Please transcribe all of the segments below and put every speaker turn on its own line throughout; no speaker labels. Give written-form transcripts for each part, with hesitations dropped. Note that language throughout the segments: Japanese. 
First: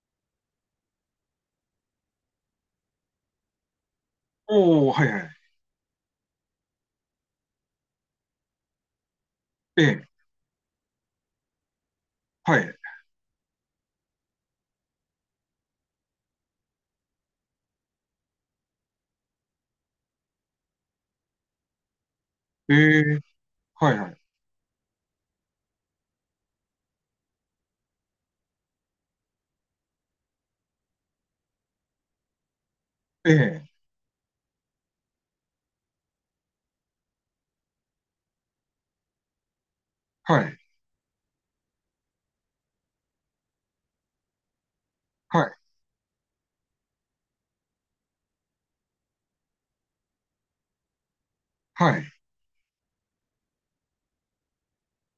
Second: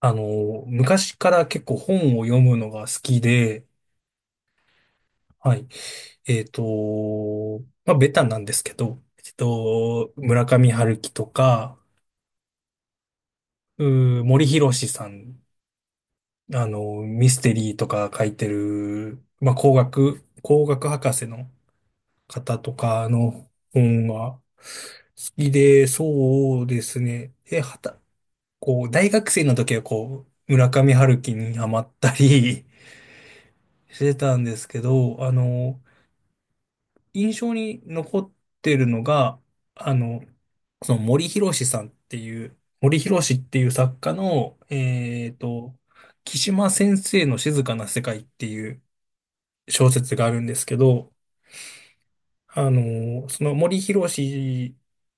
昔から結構本を読むのが好きで、
おお、はいはい。
はい。えっと、まあ、ベタなんですけど、
ええ、
村上春樹とか、
はい。
森博さん、あの、ミステリーとか書いてる、まあ、工学博士の方と
え
か
え、
の
はい
本
はい。
が好きで、そうですね。で、はた、こう、大学生の時はこう、村上春樹にハマったり
ええ、
してたんですけど、あの、印象に残ってるのが、あの、
はい、
その森博さんっていう、森博っていう作家の、
はい、
木島先生の静かな世界っていう小説があるんですけど、
はい、
あの、その森博著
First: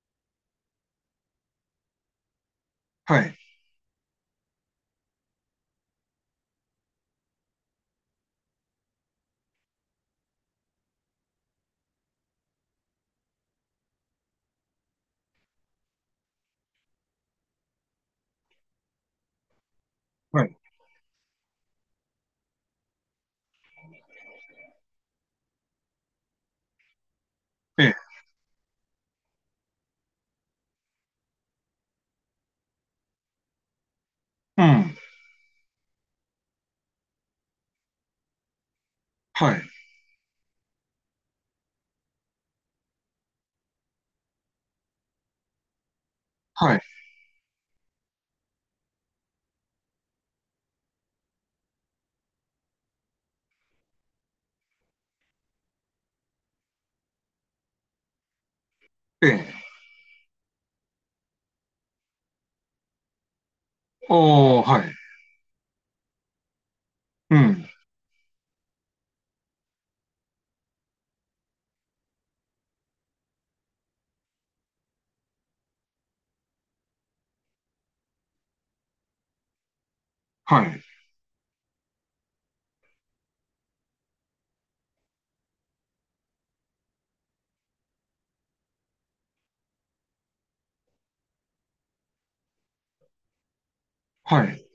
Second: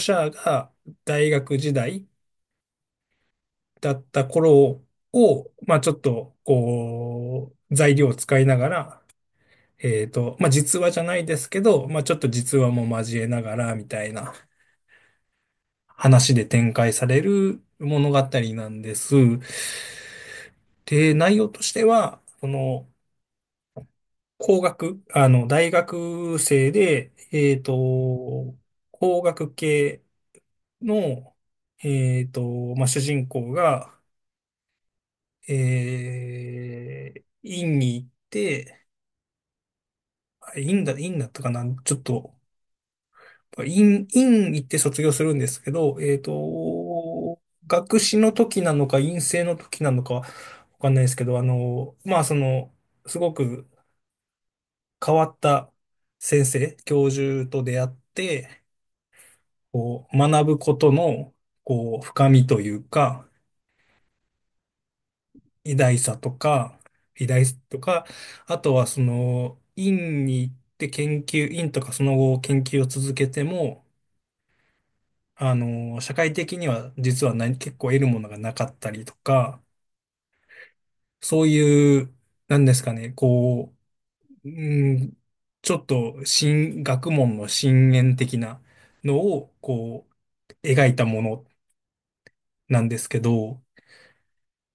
者が大学時代
はい、
だった頃を、まあちょっと、こう、材料を使いながら、まあ実話じゃないですけど、まあちょっと実話も交えながら、みたいな。話で展開される物語なんです。
はい、
で、内容としては、その、工学、あの、大学生で、
ええ、
工学系の、まあ、主人公が、
うん、
院に行って、
はい、
院だったかな、ちょっと院行って卒業するんですけど、
はい、
学士の時なのか、院生の時なのか、わかんないですけど、あの、まあ、その、すごく変わった先生、教授と出会って、
ええ、
こう、学ぶことの、こう、深みというか、
おお、はい、
偉大さとか、偉
う
大さ
ん、
とか、あとはその、院に行って研究、院とかその後研究を続けても、あの、社会的には実は結構得るものがなかったりとか、
はい、
そういう、なんですかね、こう、うん、ちょっと新、学問の深淵的なのを、こう、描いたものなんですけど、
はい。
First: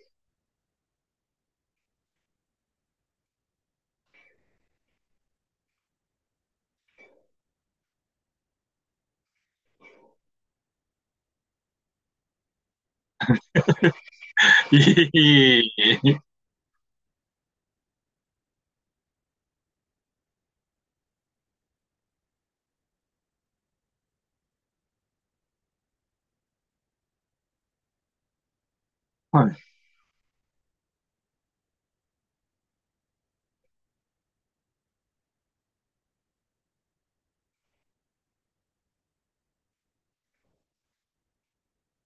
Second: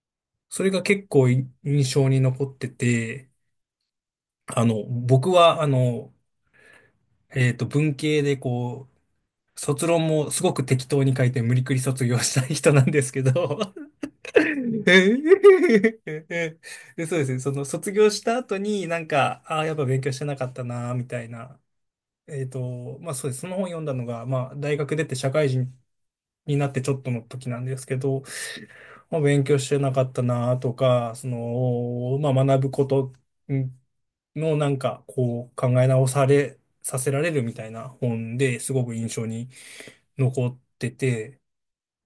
それが結構い印象に残ってて、あの、僕は、あの、文系でこう、卒論もすごく適当に書いて無理くり卒業したい人なんですけど
いい、
で、そうですね。その卒業した後になんか、ああ、やっぱ勉強してなかったな、みたいな。まあそうです。その本読んだのが、まあ大学出て社会人になってちょっとの時なんですけど、まあ勉
はい、
強してなかったな、とか、その、まあ学ぶことうんのなんか、こう考え直され、させられるみたいな本ですごく印象に残ってて、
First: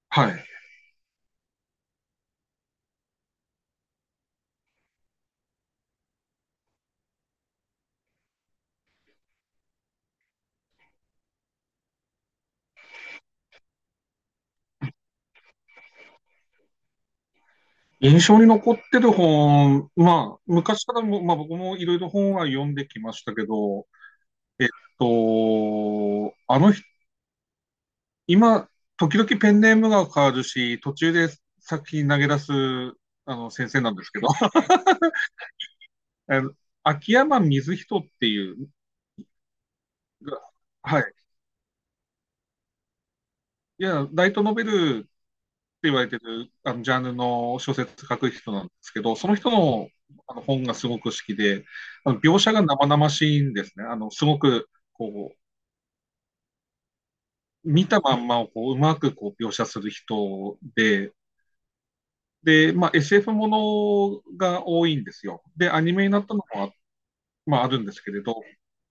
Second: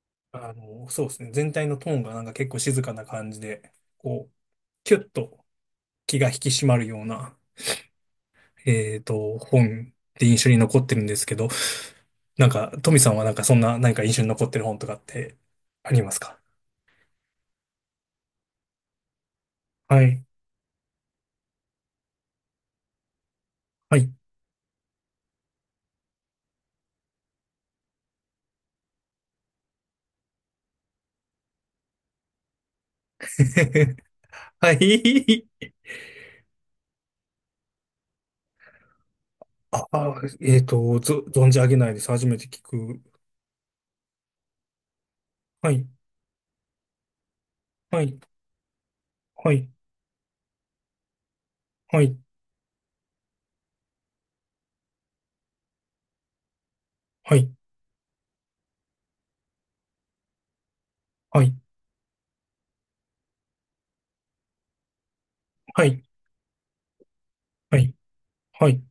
はい。
あのそうですね、全体のトーンがなんか結構静かな感じでこうキュッと気が引き締まるような本って印象に残ってるんですけど、なんかトミさんはなんかそんな何か印象に残ってる本とかってありますか？
印象に残ってる本、
はい。
まあ、昔からも、まあ僕もいろいろ本は読んできましたけど、
はい。
えっあの人、今、時々ペンネームが変わるし、途中で作品投げ出す、先生なん ですけど、
はい。
あの秋山水人っていう、
ああ、えっと
はい。
ぞ存じ上げないです。初めて聞く。
いや、ライトノベルって
はい。
言われてる、ジャンルの小
は
説書
い。
く人なんですけど、その人
はい。
の、あの本がすごく好きで、
は
あ
い。
の描写が生々しいんですね。すごく、こ
はい。
う、見たまんまをこう、うまくこう描写する人で、
はい。
で、まあ、SF ものが多いんですよ。で、ア
は
ニ
い。
メになったのもまあ、あ
は
るんで
い。
すけれど、
はい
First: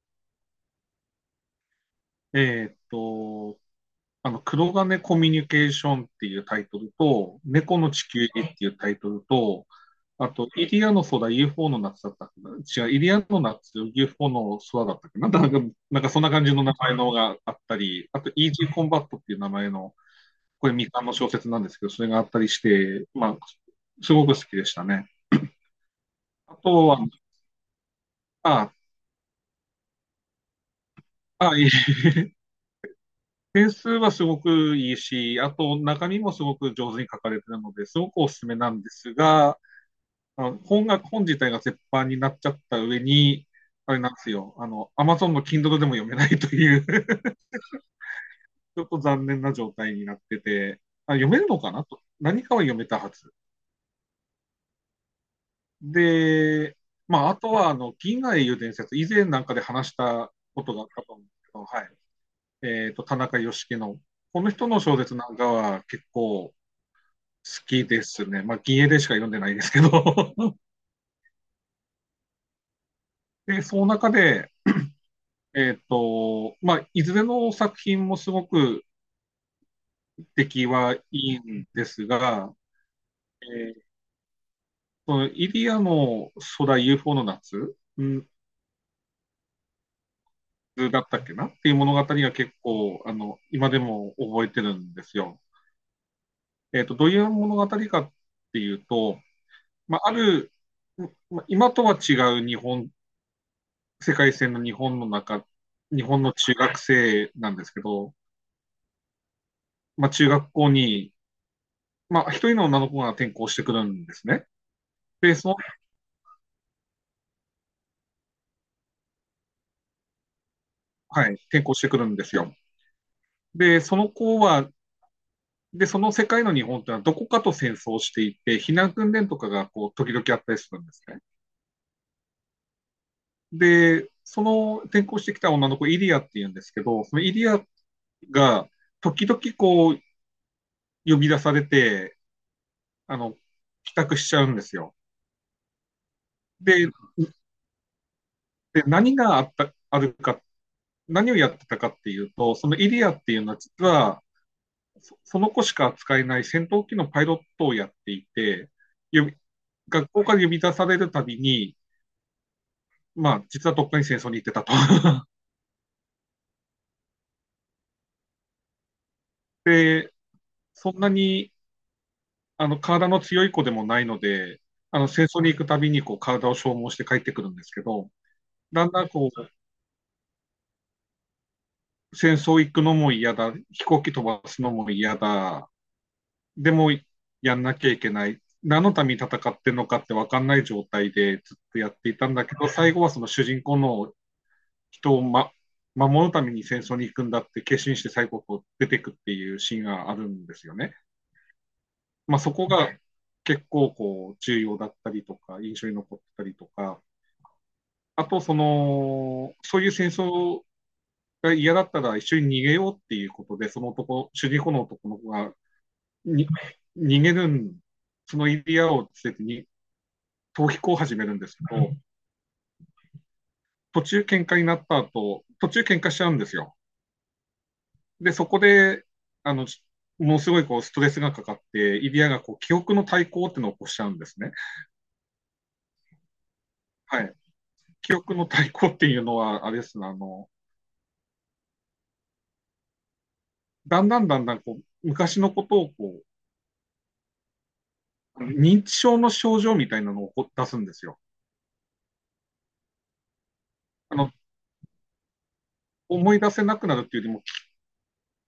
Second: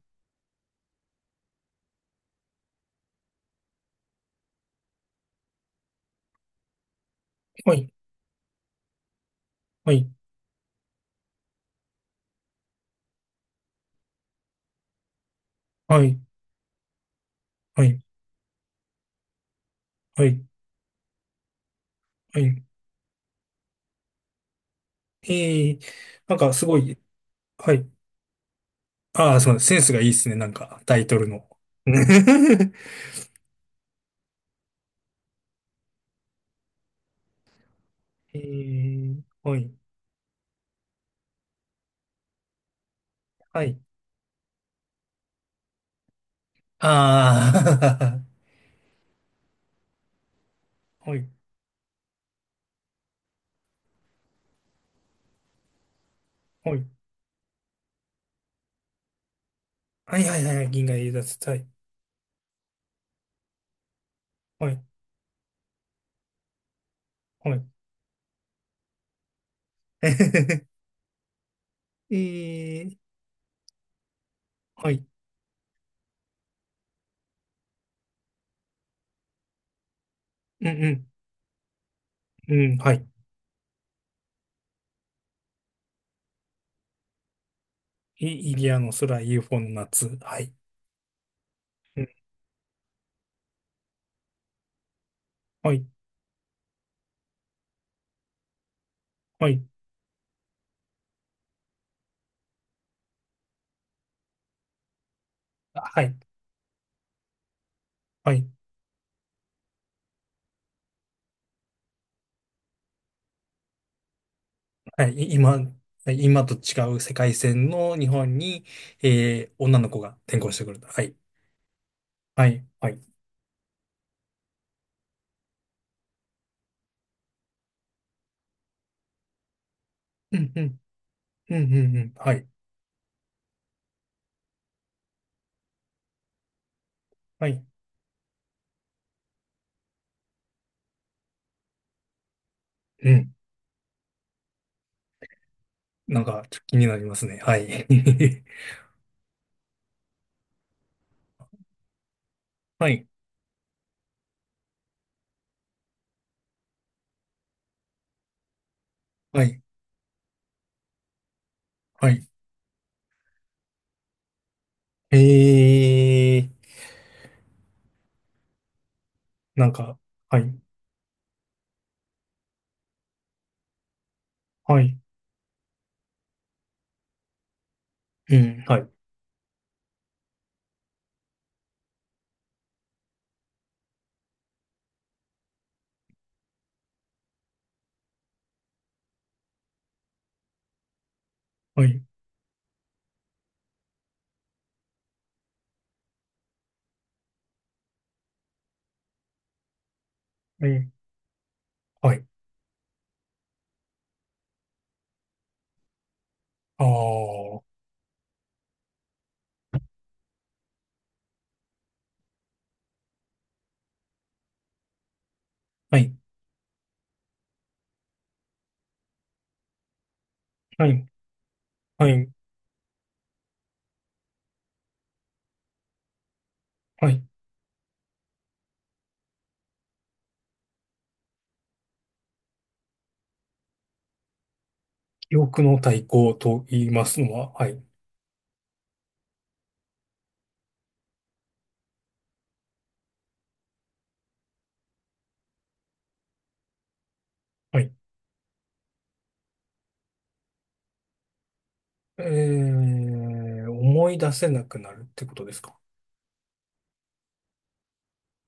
えーっと、黒金コミュニケーションっていうタイトルと、
は
猫の
い
地球儀っていうタイトルと、
はい
あと、イリアの空 UFO の夏だったかな。違う、イリアの夏 UFO の空だったっけな、なんか、なん
は
か
い
そんな感じの名前のがあった
はい
り、あと、イージーコンバットっていう名前の、
はいはい
これ未完の小説なんですけど、それがあった
は
りし
い
て、まあ、すごく好きでしたね。
ええ。なんか
あ
すご
と
い、
は、
はい。
あ、
ああ、そうです、センスがいいですね、なんか、タイトルの。
いい。点数はすごくいいし、あと中身もすごく上手に書かれてるので、すごくお
え
すすめなんです
え。は
が、
い、
あの本が、本自体が絶版になっちゃった上に、
はい。
あれなんですよ、Amazon の Kindle でも読めないという ち
あ
ょっと残念な状態になってて、
あ、
あ、
は
読
い、
めるのかなと。何かは読めたはず。
は
で、
い。
まあ、あとは、銀河英雄伝説、以前なんかで話し
はい
た
はいはいは
こ
い、
とがあ
銀
っ
河
た
英
と思うんで
奪
すけど、
隊。
はい。田中義樹の、この人
は
の
い、
小説なんかは結構好
はい。
きですね。まあ、銀英でしか読んでないですけど
ええ。
で、その中で、
はい。
まあ、いずれの作品もすごく出来
う
はい
ん。
いんですが、
うん、うん、はい。
えーそのイリアの空 UFO の夏、
イイリアの空、UFO の夏。はい。
だったっけなっていう物
う
語
ん、
が結構、今でも覚えてるんですよ。
はい、
どういう物語かっていうと、
はい。
まあ、ある、ま今とは違う日本、世界線の日本の中、
は
日
い、
本の中学生なんですけど、
はい。
まあ、中学校に、まあ、一人の女の子が転校してくるんですね。
はい、い
で、
今、はい、今と違う世界線の日本に、えー、女の子が転校してくると。はい。
はい、転校してくるんです
は
よ。
い、はい。
で、その子は、で、その世界の日本ってのはどこかと戦争していて、避難訓練とかがこう時々あ
う
っ
ん、
たり
う
す
ん、
るんですね。
うん、うん、うん、はい、
で、その転校してきた女の子、イリアっていうんですけど、そのイ
は
リア
い。
が時々こう呼び出されて、
う
あ
ん。
の、帰宅しちゃうんですよ。
なんか、ちょっと気に
で、
なりますね。はい。
何があった、あるか、何をやってたかっていうと、その
は
イリ
い、
アっていうのは実は、その子しか扱えない戦闘機のパイロットをやっていて、呼び
はい、
学校から呼び出されるたびに、
はい。
まあ、実はどっかに戦争に行ってたと。
え ー、なんか、
で、
はい、
そんなに、体の強い子でもないので、
はい、
戦争に行くたびに、こう、体を消耗して帰ってくるんですけど、
うん、は
だ
い、
んだん、こう、戦争行くのも嫌だ、飛行機飛ばすのも嫌だ、でも、やんなきゃいけない、何のために戦ってるのかって分かんない状態でずっと
は
やっ
い、
ていたんだけど、最後はその主人公の人を守るために戦争に行くんだって決心して西国を出てくっていうシーンがあるんです
は
よ
い、
ね。
はい。
まあ、そこが結構こう重要だったりとか印象に残ったりと
ああ、
か。
は
あとその、そういう戦争が嫌だったら一緒に逃げようっていうことで、その男主人公の男の子が
い、
に逃げる、そのエリアを捨ててに逃避
は
行を
い、
始めるんですけど、
はい、
途中喧嘩になった後、途中喧嘩しちゃうんですよ。
はい。
で、そこで、あの、ものすごいこうストレスがかかって、イリアがこう記憶の対抗っていうのを起こしちゃうんですね。
記憶の対抗と言います
は
の
い。
は、はい、
記憶の対抗っていうのは、あれですね、だんだんだんだんこう昔のことをこ
はい。
う、認知症の症状みたいなのを出すんですよ。
えー、思
あ
い出
の、
せなくなるってことですか？
思い出せなくなるっていうよりも、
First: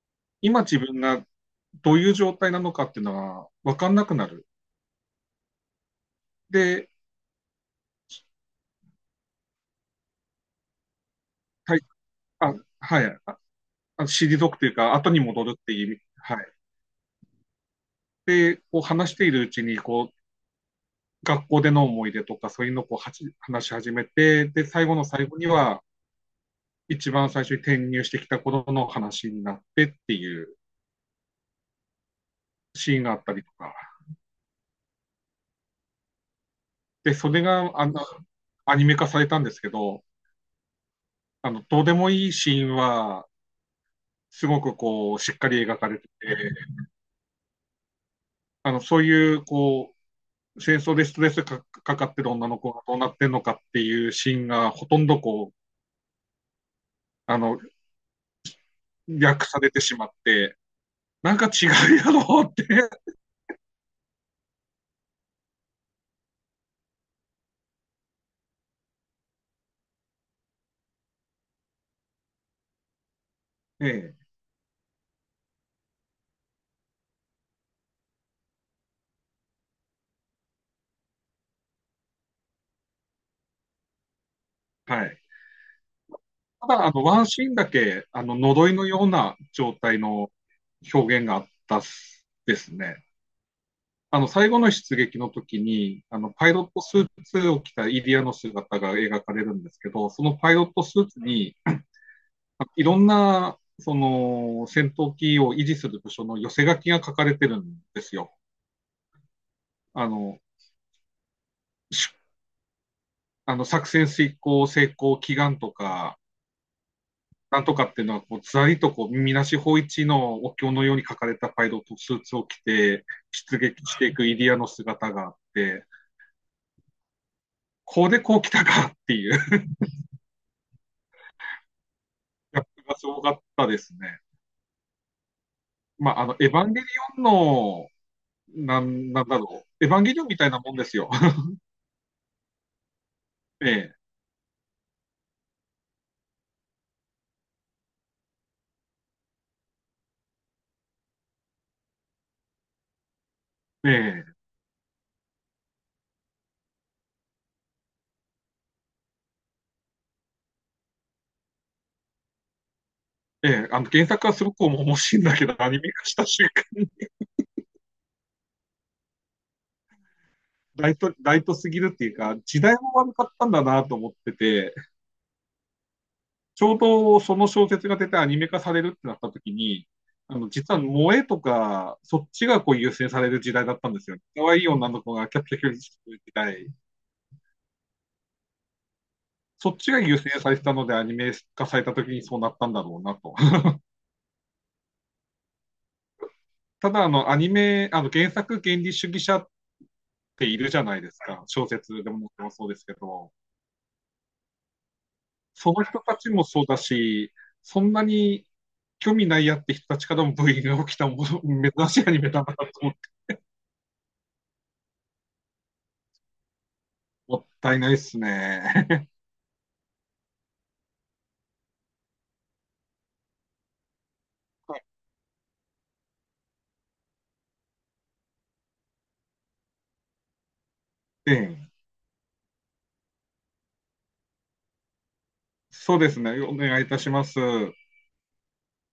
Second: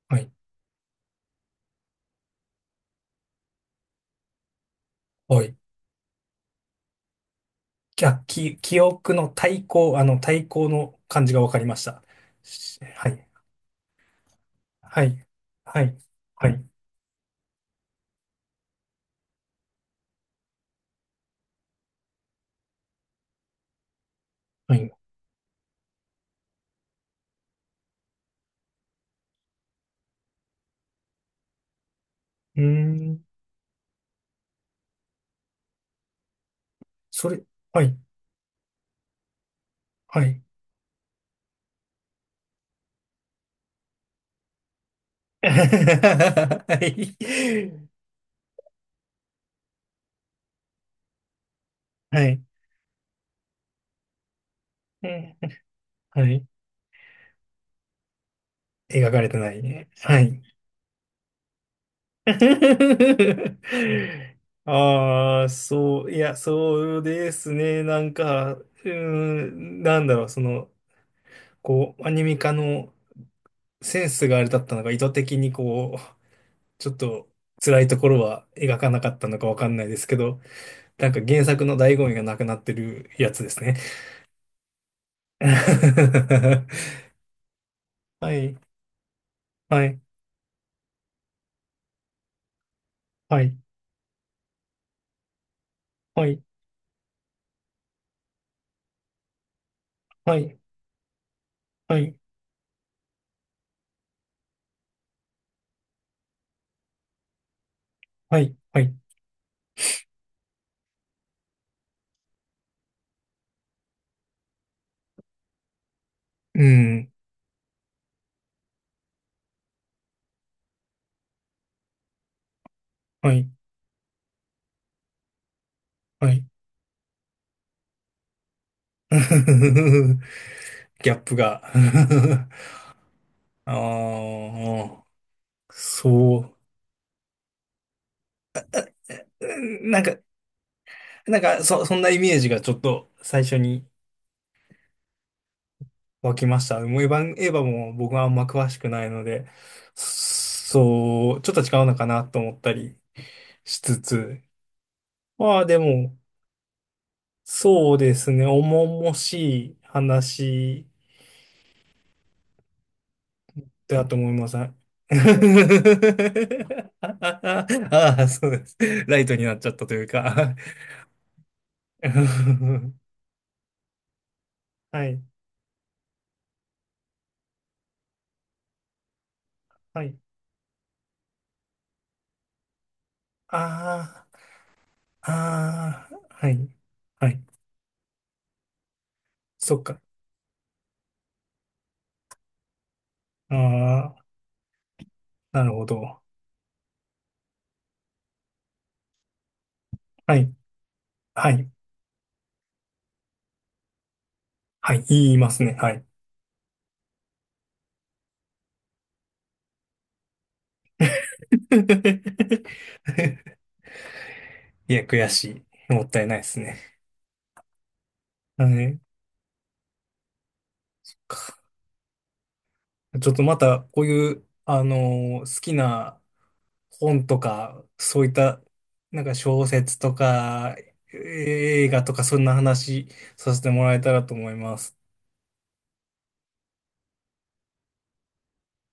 はい、
今自分がどういう状態なのかっていうのが分かんなくなる。
はい。
で、
きゃ、き、記憶の対抗、あの、対抗の感じがわかりま
はい、
した。
あ、
し
は
は
い、
い。
あ退くというか、
は
後に
い。
戻るって
は
いう意
い。
味、は
は
い。
い。
で、こう話しているうちに、こう、学校での思い出とか、そういうのをこう話し始めて、で、
はい。
最
う
後の最後には、一番最初に転入してきた頃の話になってっていう
ー
シーンがあ
ん。
ったりとか、で、
そ
それ
れ、
が
は
あ
い。
のアニメ化されたんですけど、
はい。
どうでもいいシーンは、すごくこう、しっ かり描かれてて、
はい。
そういう、こう、戦争でストレスかかかっ
は
てる
い。
女の子がどうなってんのかっていうシーンが、ほとんどこう、
はい。
あの、
描かれて
略
な
さ
い
れて
ね。
しまっ
はい。
て、なんか違うやろうって、
ああ、そう、いや、そうですね。なんか、うーん、なんだろう、その、こう、アニメ化の
え
セン
え、
スがあれだったのが、意図的にこう、ちょっと辛いところは描かなかったのかわかんないですけど、なんか原作の醍醐味がなくなってるやつですね。
はい。ただ、ワンシーンだけ、
はい、
呪いのような状
は
態
い、
の表現があったっすですね。
はい、
最後の出撃の時に、
はい、
パイロットスーツを着たイリアの姿が描かれるんですけど、そ
は
のパイ
い、
ロットスーツに、
はい、
いろんな、その、戦闘機を維持する部署の寄せ書きが書かれてるんですよ。
はい、はい、
あの、しあの作戦遂行成功祈願とか、
うん、
なんとかっていうのはこう、ずらりとこう、みなし法一のお経のように書かれたパイロットスーツを着て、
はい、
出撃していくイリアの姿があって、
はい。
こうでこう来たかっていう、
ギャップが
やっがすごかったですね。
ああ、
まあ、
そ
エヴ
う。
ァンゲリオンの、なんだ
う
ろう、エ
ん。
ヴ
な
ァ
ん
ンゲ
か、
リオンみたいなもんですよ
なん か、そんなイメージがちょっと最初
え
に
え、
湧きました。もうエヴァも僕はあんま詳しくないので、そう、ちょっと違うのかなと思ったりし
え
つ
え、
つ。まあでも、そうですね、重々しい話だ
原
と
作
思い
はす
ま
ご
す。
く
あ
面白いんだけど、アニメ化した瞬間、
あ、そうです。ライトになっちゃったというか
ライトすぎるっていうか、時代も 悪かったんだなと思ってて、
はい、
ちょうどその小説が出てアニメ化されるってなった時に、
はい。
実は萌えとか、そっちがこう優先される時代だったんですよね。
あ
可愛い女の子が
あ、
キャピキャピし
あ
てる時
あ、は
代。
い、はい。
そ
そ
っ
っ
ちが
か。
優先されてたのでアニメ化された時にそうなったんだろうなと。
ああ、なるほど。
ただ、あの、アニメ、あの、原作原理主義者っ
は
て
い。
いるじゃないですか。
は
小
い。
説でもそうですけど。
はい、言いますね。
その
は
人
い。
たちもそうだし、そんなに興味ないやって人たちからもブーイングが起きたもの珍しいアニメだなと 思
いや、悔しい。もったいないですね。
もったいないっす
あ
ね。
か、ちょっとまた、こういう、
は
あ
い。
のー好きな本とか、そういった、なんか小説とか、
ええ、
映画とか、そんな話させてもらえたらと思います。
そうですね。お願いいたします。